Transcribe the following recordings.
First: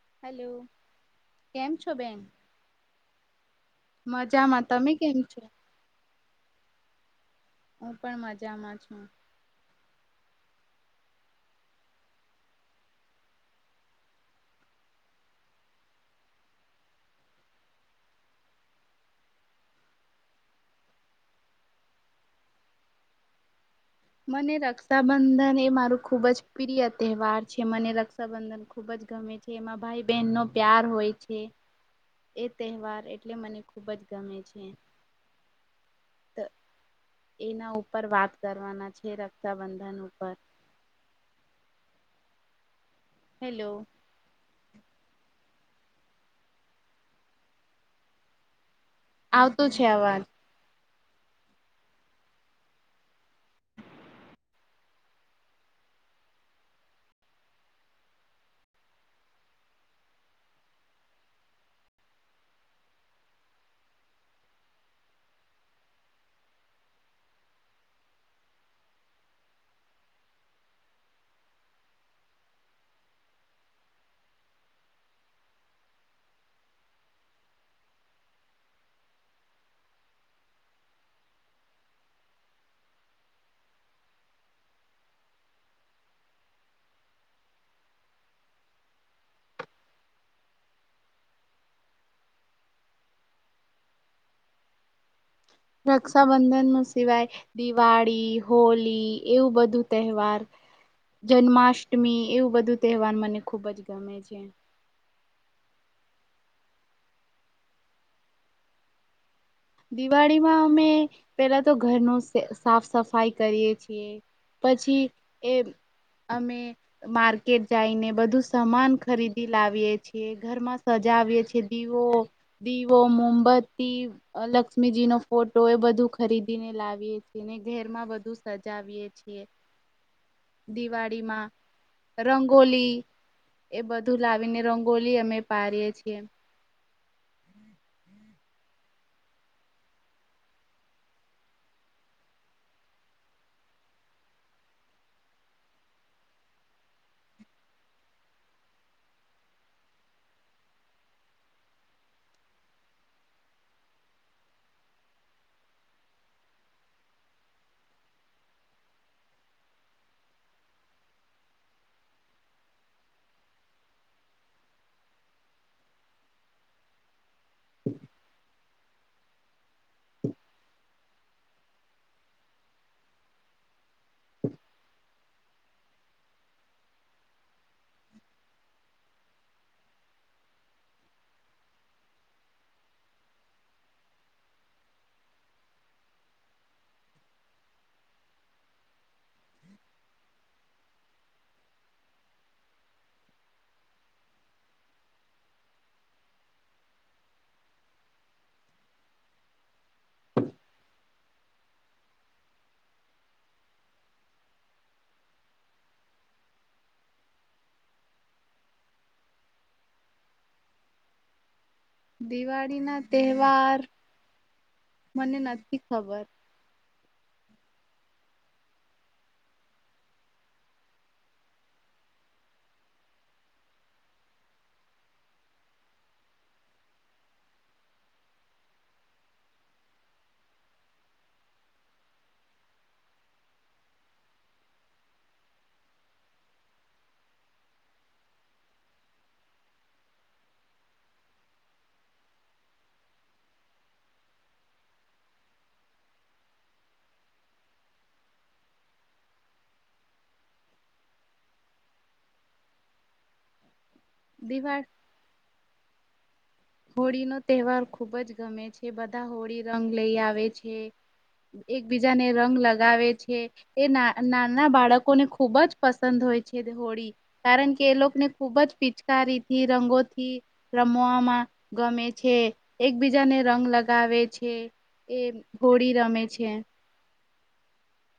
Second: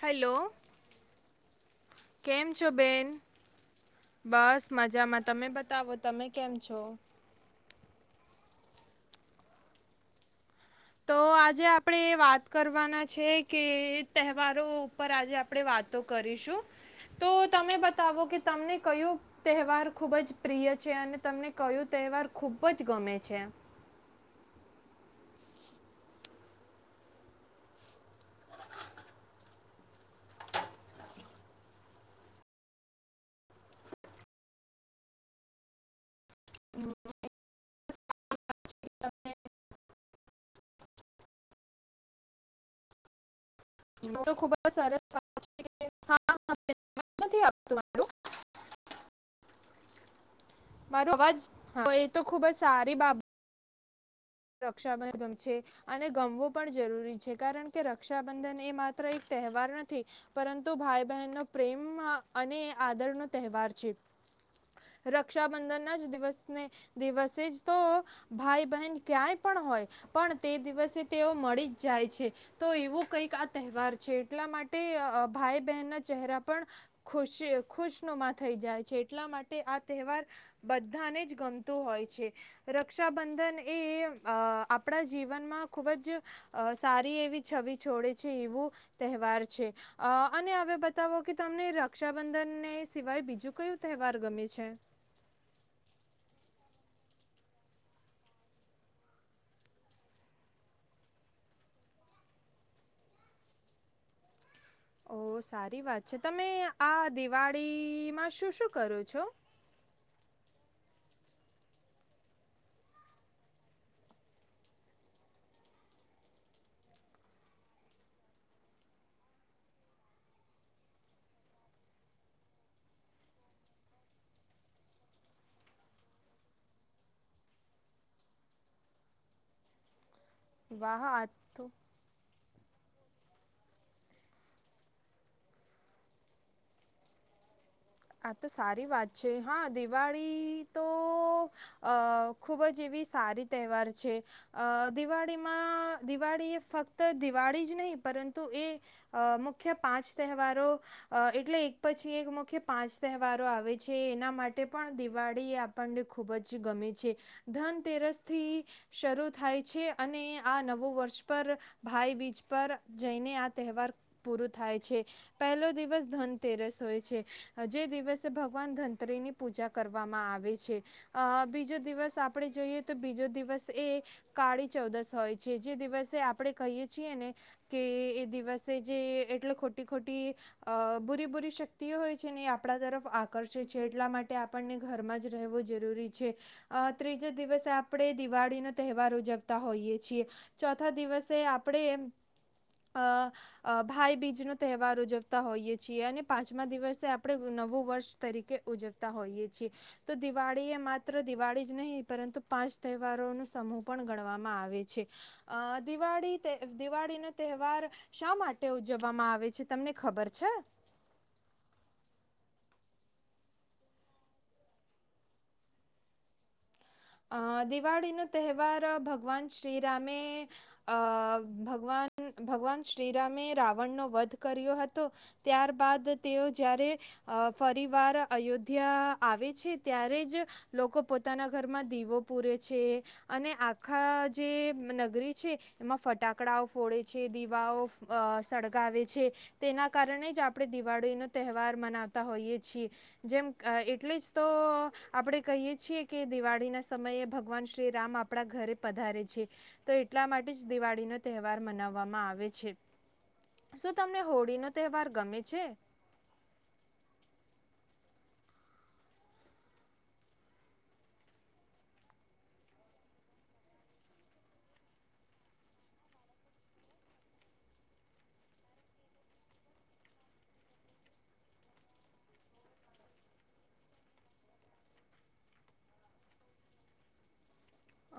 Hello hello કેમ છો બેન કેમ છો બેન? બસ મજામાં તમે કેમ મજામાં, છો તમે બતાવો તમે કેમ છો? હું પણ મજામાં છું. તો. આજે આપણે વાત કરવાના છે કે તહેવારો ઉપર આજે આપણેે વાતો કરીશું. શું. તો તમે બતાવો કે તમને કયું તહેવાર ખુબ જ પ્રિય છે અને તમને કયું ત. તહેવાર ખૂબ જ ગમે છે. મને રક્ષાબંધન એ મારું ખુબ જ પ્રિય તહેવાર છે. મને રક્ષાબંધન ખુબ જ ગમે છે, એમાં ભાઈ બહેન નો પ્યાર હોય છે. એ તહેવાર એટલે મને ખૂબ જ ગમે છે. એના ઉપર વાત કરવાના છે રક્ષાબંધન ઉપર, [unintelligible] [inaudible] હેલો તો ખુબ જ સરસ [inaudible] આવતો છે અવાજ. મારો અવાજ એ તો ખુબ જ સારી બાબત. રક્ષાબંધન ગમ છે અને ગમવું પણ જરૂરી છે કારણ કે રક્ષાબંધન એ માત્ર એક તહેવાર નથી પરંતુ ભાઈ બહેનનો પ્રેમ અને આદરનો તહેવાર છે. રક્ષાબંધન જ દિવસને દિવસે જ તો ભાઈ બહેન ક્યાંય પણ હોય પણ તે દિવસે તેઓ મળી જ જાય છે તો એવું કંઈક આ તહેવાર છે. છે એટલા માટે ભાઈ બહેન ના ચહેરા પણ ખુશી ખુશનુમા થઈ જાય છે. એટલા માટે આ તહેવાર બધાને જ ગમતો હોય છે. રક્ષાબંધન એ અ આપણા જીવનમાં ખૂબ જ સારી એવી છબી છોડે છે એવું તહેવાર છે. અને હવૂ બતાવો કે તમને રક્ષાબંધનને સિવાય બીજું કયું તહેવાર ગમે? છે. રક્ષાબંધન ન સિવાય દિવાળી, હોલી એવું બધું તહેવાર. જન્માષ્ટમી એવું બધું તહેવાર મને ખુબ જ ગમે છે. ઓ સારી વાત છે, તમે આ દિવાળીમાં શું શું કરો છો. દિવાળીમાં અમે પેલા તો ઘરનું સાફ સફાઈ કરીએ છીએ. પછી એ અમે માર્કેટ જાઈને બધું સમાન ખરીદી લાવીએ છીએ, ઘર માં સજા વીએ છીએ દીવો દીવો, મોમબત્તી, લક્ષ્મીજી નો ફોટો એ બધું ખરીદીને લાવીએ છીએ ને ઘેરમાં બધું સજાવીએ છીએ. [unintelligible] વાહ આ દિવાળીમાં તો રંગ રંગોલી એ બધું લાવીને રંગોલી અમે પાડીએ છીએ. આ તો સારી વાત છે, હા દિવાળી તો અ ખુબ જ એવી સારી તહેવાર છે દિવાળીમાં દિવાળી ફક્ત દિવાળી જ નહીં પરંતુ એ મુખ્ય પાંચ તહેવારો એટલે એક પછી એક મુખ્ય પાંચ તહેવારો આવે છે એના માટે પણ દિવાળી આપણને ખૂબ જ ગમે છે. ધનતેરસ થી શરૂ થાય છે અને આ નવું વર્ષ પર ભાઈ બીજ પર. જઈને આ તહેવાર પૂરો થાય છે. પહેલો દિવસ ધનતેરસ હોય છે. જે દિવસે ભગવાન ધનતરીની પૂજા કરવામાં આવે છે, અ બીજો દિવસ આપણે. જોઈએ તો બીજો દિવસ એ કાળી ચૌદશ હોય. છે. જે દિવસે આપડે કહીએ છીએ ને કે એ દિવસે જે એટલે ખોટી ખોટી. અ બુરી બુરી શક્તિઓ હોય છે. આપણા તરફ આકર્ષે છે એટલા માટે આપણને ઘરમાં જ રહેવું જરૂરી છે. જ દિવસે આપણે દિવાળી નો તહેવાર ઉજવતા હોઈએ છીએ, ચોથા દિવસે આપણેે અ ભાઈ બીજ નો તહેવાર ઉજવતા હોઈએ છીએ અને પાંચમા દિવસ. આપણે નવું વર્ષ તરીકે ઉજવતા હોઈએ છીએ તો દિવાળી એ માત્ર દિવાળી જ નહીં. પરંતુ પાંચ તહેવારો ની સમૂહ પણ ગણવામાં આવે છે અ દિવાળી તે દિવા. ળી નો તહેવાર શા માટે ઉજવવામાં આવે છે તમને ખબર છે દિવાળી ના તહેવાર મને નથી ખબર અ દિવાળી નો તહેવાર ભગવાન શ્રીરામે અ ભગવાન ભગવાન શ્રીરામે રાવણ નો વધ કર્યો હતો ત્યાર બાાદ તેઓ જ્યારે અ ફરી વાર અયોધ્યા આવે છે ત્યારે જ લોકો પોતાના ઘરમાં દીવો પુરે છે અને આખા જે નગરી છે એમાં ફટાકડાઓ ફોડ છે દીવાઓ અ સળગાવે છે તેના કારણે જ આપણે દિવાળીનો તહેવાર મ નાવતાં હોઈએ છીએ જેમ અ એટલે જ તો આપણેે કહીયે છીએ કે દિવાળીના સમયે ભગવાન શ્રી રામ આપણા ઘરે પધારે છે તો એટલા માટે જ દિવાળી નો તહેવાર મનાવ વામા આવે છે શું તમને હોળી નો દિવાળી તહેવાર ગમે છે. હોળી નો તહેવાર ખુબ જ ગમે છે બધા હોળી રંગ લઈ આવે છે. એકબીજાને રંગ લગાવે છે એ ના નાના બાળકોને ખુબ જ પસંદ. હોય છે હોળી કારણ કે એ લોકને ખુબ જ પિચકારીથી રંગોથી રમવામાં. ગમે છે એકબીજાને રંગ લગાવે છે. એ હોળી રમે છે.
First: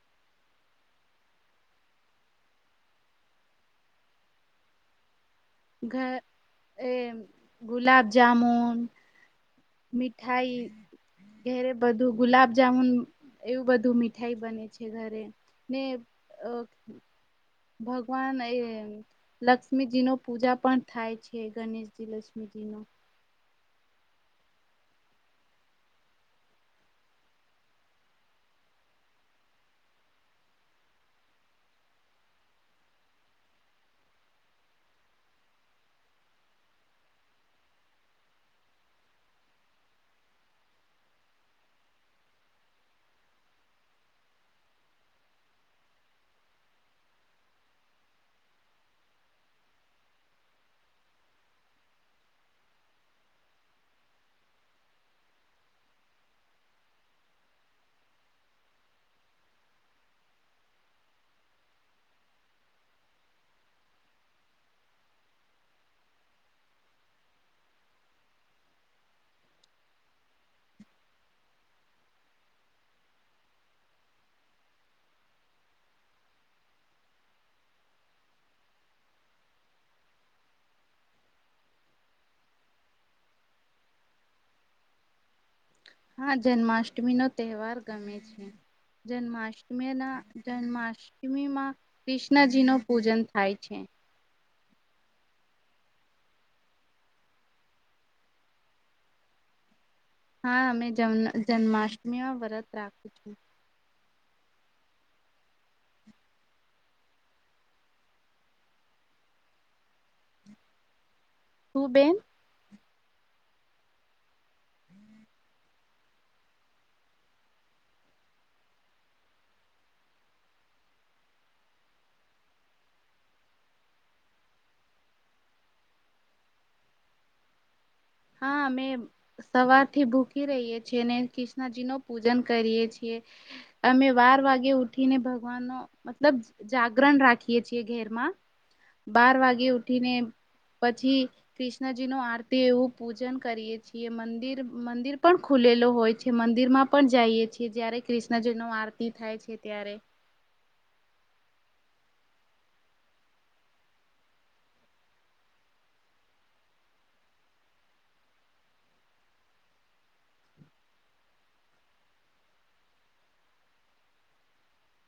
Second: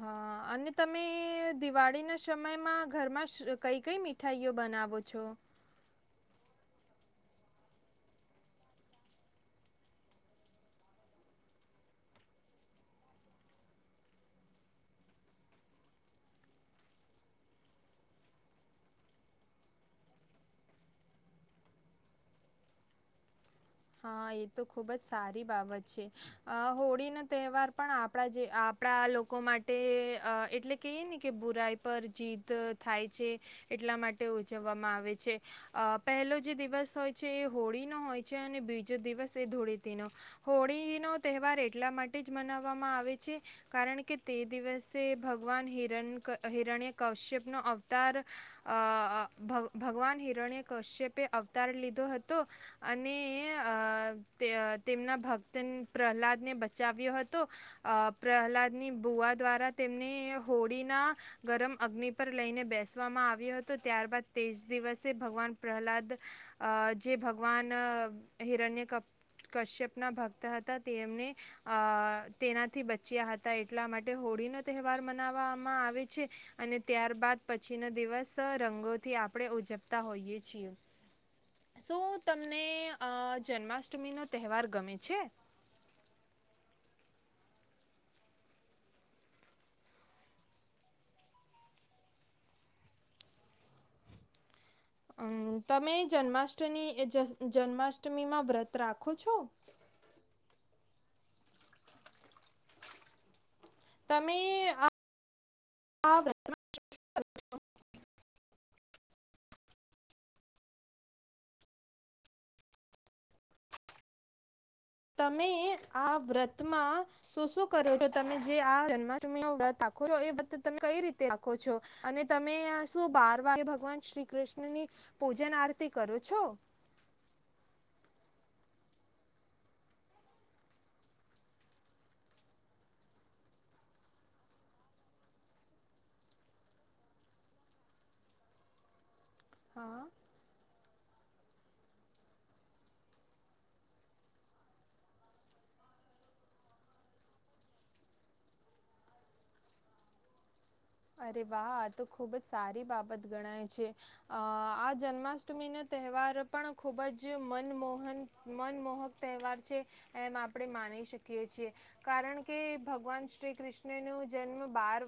હ અને તમે દિવાળીના સમયમાં ઘરમાં સ કઈ કઈ મીઠાઈઓ બના નાવો છો ઘ એ ગુલાબ જામૂન મીઠાઈ ઘેરે બધું ગુલાબ જામુન. એવું બધું મીઠાઈ બને છે ઘરે ને અ. ભગવાન એ લક્ષ્મીજી નો પૂજા પણ થાય છે ગણેશજી લક્ષ્મી જી હ. હ એ તો ખુબ જ સારી બાબત છે અ હોળીનો તહેવાર પણ આપણા જે આ પળા લોકો માટે અ એટલે કહીએ ને કે બુરાઈ પર જીત થાય છે એટલા માટે ઉજવવામાં આવે છે અ પહેલો જે દિવસ હોય છે એ હોળીનો હોય છે અને બીજો દિવસ એ ધૂળેટી નો હોળી નો તહેવાર એટલા માટે જ મનાવવામાં આવે છે કારણ કે તે દિવસે ભગવાન હિરણ હિરણ્ય કશ્યપ નો અવતાર અ ભ ભગવાન હિરણ્ય કશ્યપે અવતાર લીધો હતો અને અ તે અ તેમના ભક્ત પ્રહલાદ ને બચાવ્યો હતો અ પ્રહલાદ ની કુવા દ્વારા તેમને હોળીના ગરમ અગ્નિ પર લઈને બેસવામાં આવ્યો હતો ત્યારબદ તેજ દિવસે ભગવાન પ્રહલાદ અ જે ભગવાન હિરણ્ય કપ કશ્યપ ના ભક્ત હતા તેમને અ તેનાથી બચ્યા હ તા એટલા માટે હોળી નો તહેવાર મનાવામાં આવે છે અને ત્યાર બાદ પછી નો દિવસ રંગોથી આપણે ઉજવતા હોઈએ છીએ શું તમને અ જન્માષ્ટમીનો તહેવાર ગમે છે હા જન્માષ્ટમી નો તહેવાર ગમે છે જન્માષ્ટમીના જન્માષ્ટમીમાં કૃષ્ણજી નું પૂજન થાય છે અ તમે જન્માષ્ટની જ જન્માષ્ટમીમાં વ્રત રાખો છો [inaudible] હા અમે જન્મ જન્માષ્ટમીમાં વ્રત રાખું છું તમે આ [unintelligible] તું બેન તમે આ વ્રતમાં શું શું કરો છો તમે જે આ જન્માષ્ટમી નું વ્રત આપ ખોલો એ વ્રત તમે કઈ રીતે રાખો છો અને તમે શું બાર વાગે ભગવાન શ્રી કૃષ્ણ ની પૂજન આરતી કરો છો હ અમે સવારથી ભૂકી રહીએ છીએ ને કૃષ્ણજી નો પૂજન કરીએ છીએ અમે વાર વાગે ઉઠીને ભગવાન નો મતલબ જાગરણ રાખીએ છીએ ઘેર માં [inaudible] બાર વાગે હા. ઉઠીને પછી કૃષ્ણજી નું આરતી એવું પૂજન કરીએ છીએ, મંદિર મંદિર પણ ખુલેલો હોય છે, મંદિરમાં પણ જાઈએ છીએ, જયારે કૃષ્ણજીનો આરતી થાય છે, ત્યારે અરે વાહ આ તો ખુબજ સારી બાબત ગણાય છે, અ આ જન્માષ્ટમીને તહેવાર પણ ખૂબજ મનમોહન મનમોહક તહેવાર છે, એમ આપણે માન શકીએ છીએ, કારણ કે ભગવાન શ્રી કૃષ્ણનો જન્મ બાર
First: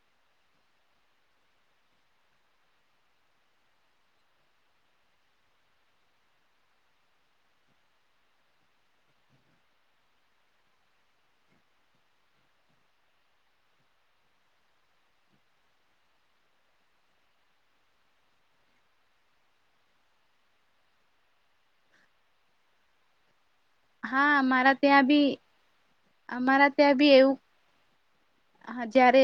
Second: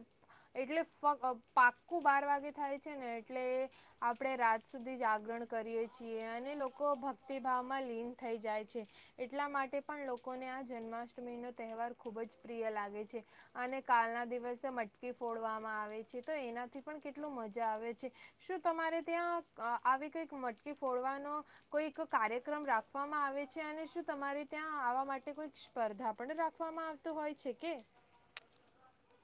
એટલે ફક્ પાક્કું બાર વાગે થાય છે, ને એટલે આપણે રાત સુધી જાગરણ કરીએ છીએ, અને લોકો ભક્તિભાવમાં લીન થઈ જાય છે. એટલા માટે પણ લોકોને જન્માષ્ટમીનો, તહેવાર ખુબજ પ્રિય લાગે છે. અને કાલના દિવસે મટકી ફોડવામાં આવે છે તો એનાથી પણ કેટલું મજા આવે છે શું તમારે ત્યાં આવી મટકી ફોડવાનો કોઈક કાર્યક્રમ રાખવામાં આવે છે અને શું હા તમારે અમારા ત્યાં આવા બી માટે કોઈ સ્પર્ધા પણ અમારા રાખવામાં ત્યાં બી આવતો એવું હોય છે કે હા જ્યારે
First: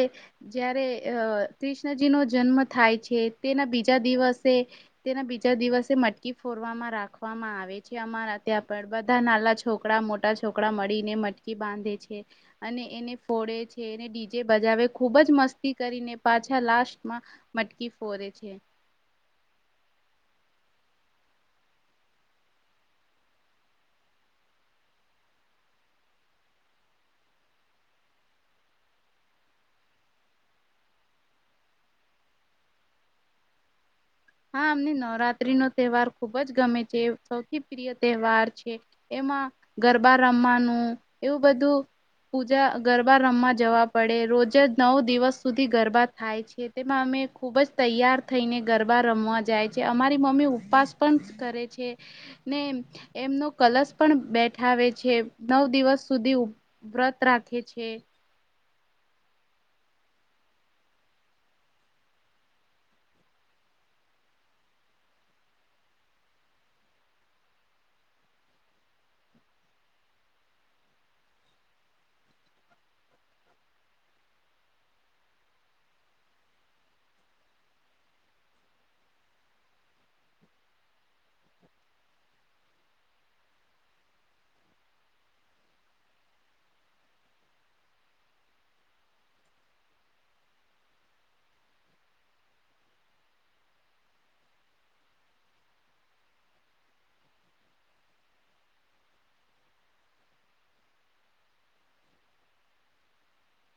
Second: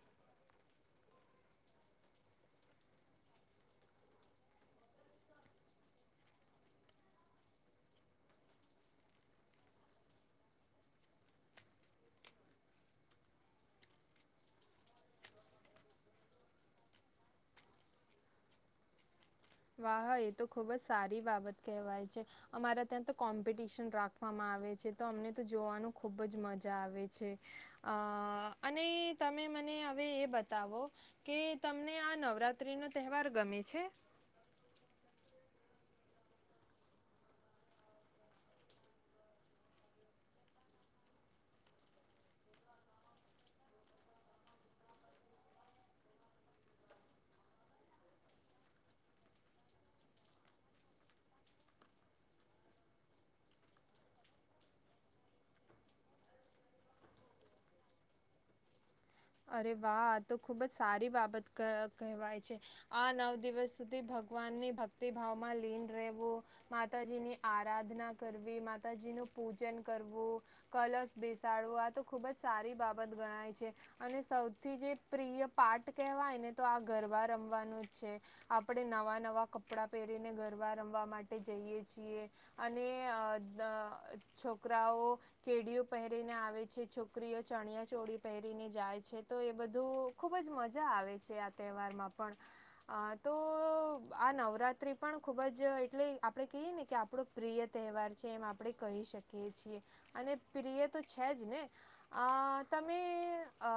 જ્યારે અ કૃષ્ણજીનો જન્મ થાય છે તેના બીજા દિવ દિવસે તેના બીજા દિવસે મટકી ફોડવામાં રાખવામાં આવે છે અમારા ત્યાં પણ બધા નાલા છોકડા મોટા છોકડા મળીને મટકી બાંધે છે અને એને ફોડે છે. કે ને ડીજે બજાવે ખુબ જ મસ્તી કરીને પાછા લાસ્ટમાં મટકી ફોરે છે [inaudible] વાહા એ તો ખુબ જ સારી બાબત કહેવાય છે અમારા ત્યાં તો કોમ્પિટશન રાખવામાં આવે છે તો એમને તો જોવાનું ખુબ જ મજા આવે છે અ અને તમે મને હવે એ બતાવો કે તમને આ નવરાત્રીનો તહેવાર ગમે છે હા અમને નવરાત્રીનો તહેવાર ખુબ જ ગમે છે એ સૌથી પ્રિય તહેવાર છે એમાં ગરબા રમવાનું એવું બધું પૂજા ગરબા રમવા જવા પડે રોજ નવ દિવસ સુધી ગરબા થાય છે તેમાં અમે ખુબજ તૈયાર, થઈને ગર બા રમવા જાય છે, અમારી મમ્મી ઉપવાસ પણ કરે છેને, એમનો કલશ પણ બેઠાવે છે, નવ દિવસ સુધી વ્રત રાખે છે. અરે વાહ તો ખુબ જ સારી બાબત ક કહેવાય છે, આ નવ દિવસ સુધી ભ ભગવાનની ભક્તિ, ભાવમાં લીન રહેવુ માતાજી ની આરાધના કરવી માતાજીનુ પૂજન કરવુ કલશ બેસાડવું આ તો ખુબ જ સારી બાબત ગણાય છે. અને સૌથી જે પ્રિય પાર્ટ કહેવાય ને તો આ ગરબા રમવાનું જ છે, આપણે નવા નવા કપડા પહેરીને, ગરવા રમવા માટે જઈએ છીએ, અને અ દ છોકરાઓ કેડીયુ પહેરીને આવે છે, છોકરીઓ ચણિયાચોડી પહેરીને જાય છે, તો એ બધું ખૂબ જ મજા આવે છે, આ તહેવારમાં પણ અ તો આ નવરાત્રી પણ ખૂબ જ એટલે આપણે કહીએ. ને કે આપણો પ્રિય તહેવાર છે, એમ આપણે કહી શકીએ છીએ, અને પ્રિય તો છે, જ ને અ તમે અ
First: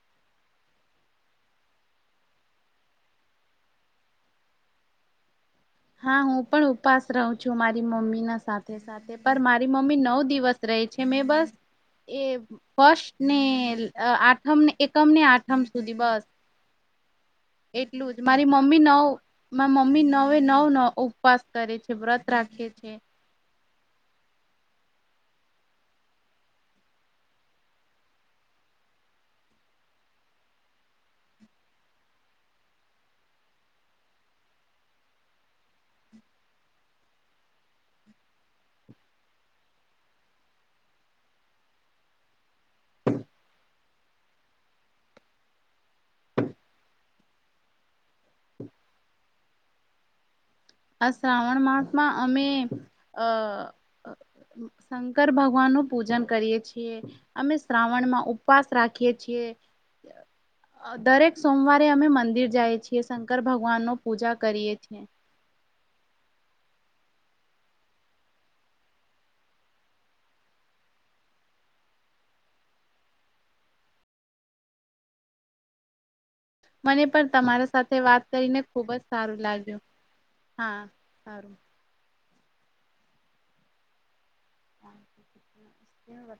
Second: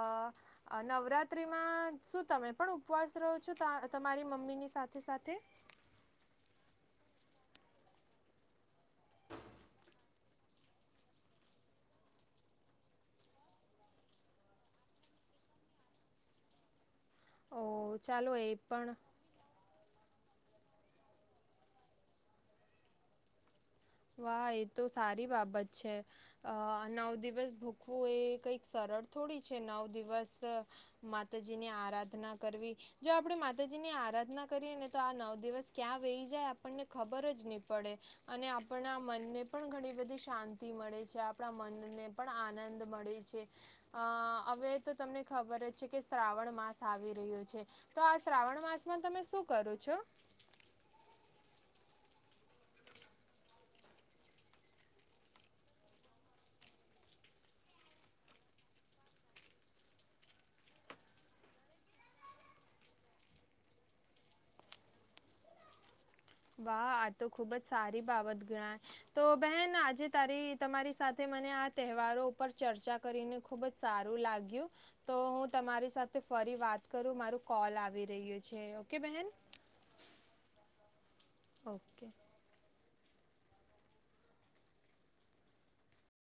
અ નવરાત્રીમા શું તમે પણ ઉપવાસ રહો છો, ત તમારી મમ્મીની સાથે -સાથે હા, હું પણ ઉપવાસ રહુ છુ. મારી મમ્મીના સાથે સાથે પણ મારી મમ્મી નવ દિવસ રહે છે, મેં બસ એ ફસ્ટ, ને અ આઠમને એકમ ને આઠમ સુધી બસ ઓ એટલુ, જ ચાલો એ મારી મમ્મી પણ નવ મારી મમ્મી નવ નવે નવ ઉપવાસ કરે છે, વ્રત રાખે છે. વાહ એ તો સારી બાબત છે, નવ દિવસ ભૂખવું એ કઈક સર થોડી છે, નવ દિવસ માતાજી ની આરાધના કરવી જો આપણે માતાજીની આરાધના કરીએ ને, તો આ નવ દિવસ ક્યાં વહી જાય આપણને ખબર જ નહી, પડે અને આપ આપણા મનને પણ ઘણી બધી શાંતિ મળે છે, આપણા મનને પણ આનંદ મળે છે. અ હવે તો તમને ખબર જ છે, કે શ્રાવણ માસ આવી રહ્યો છે. તો આ શ્રાવણ માસ માસમાં તમે શું કરો છો. આ શ્રાવણ માસમા અમે અ શંકર ભગવાનનુ પૂજન કરીએ છીએ અમે શ્રાવણમાં ઉપવાસ રાખીએ છીએ. [inaudible] દરેક સોમવારે. વાહ આ તો ખુબ જ સારી બાબત ગણાય તો બેહેન આજે તારી તમારી સાથે મને. આ તહેવારો ઉપર ચર્ચા કરીને ખુબ જ સારું લાગ્યું તો હું તમારી સાથે. ફરી વાત મને કરું પણ મારું તમારા કોલ સાથે આવી વાત રહ્યું કરીને છે ખુબ જ ઓકે બહેન સારું લાગ્યું હા. સારું ઓકે [unintelligible]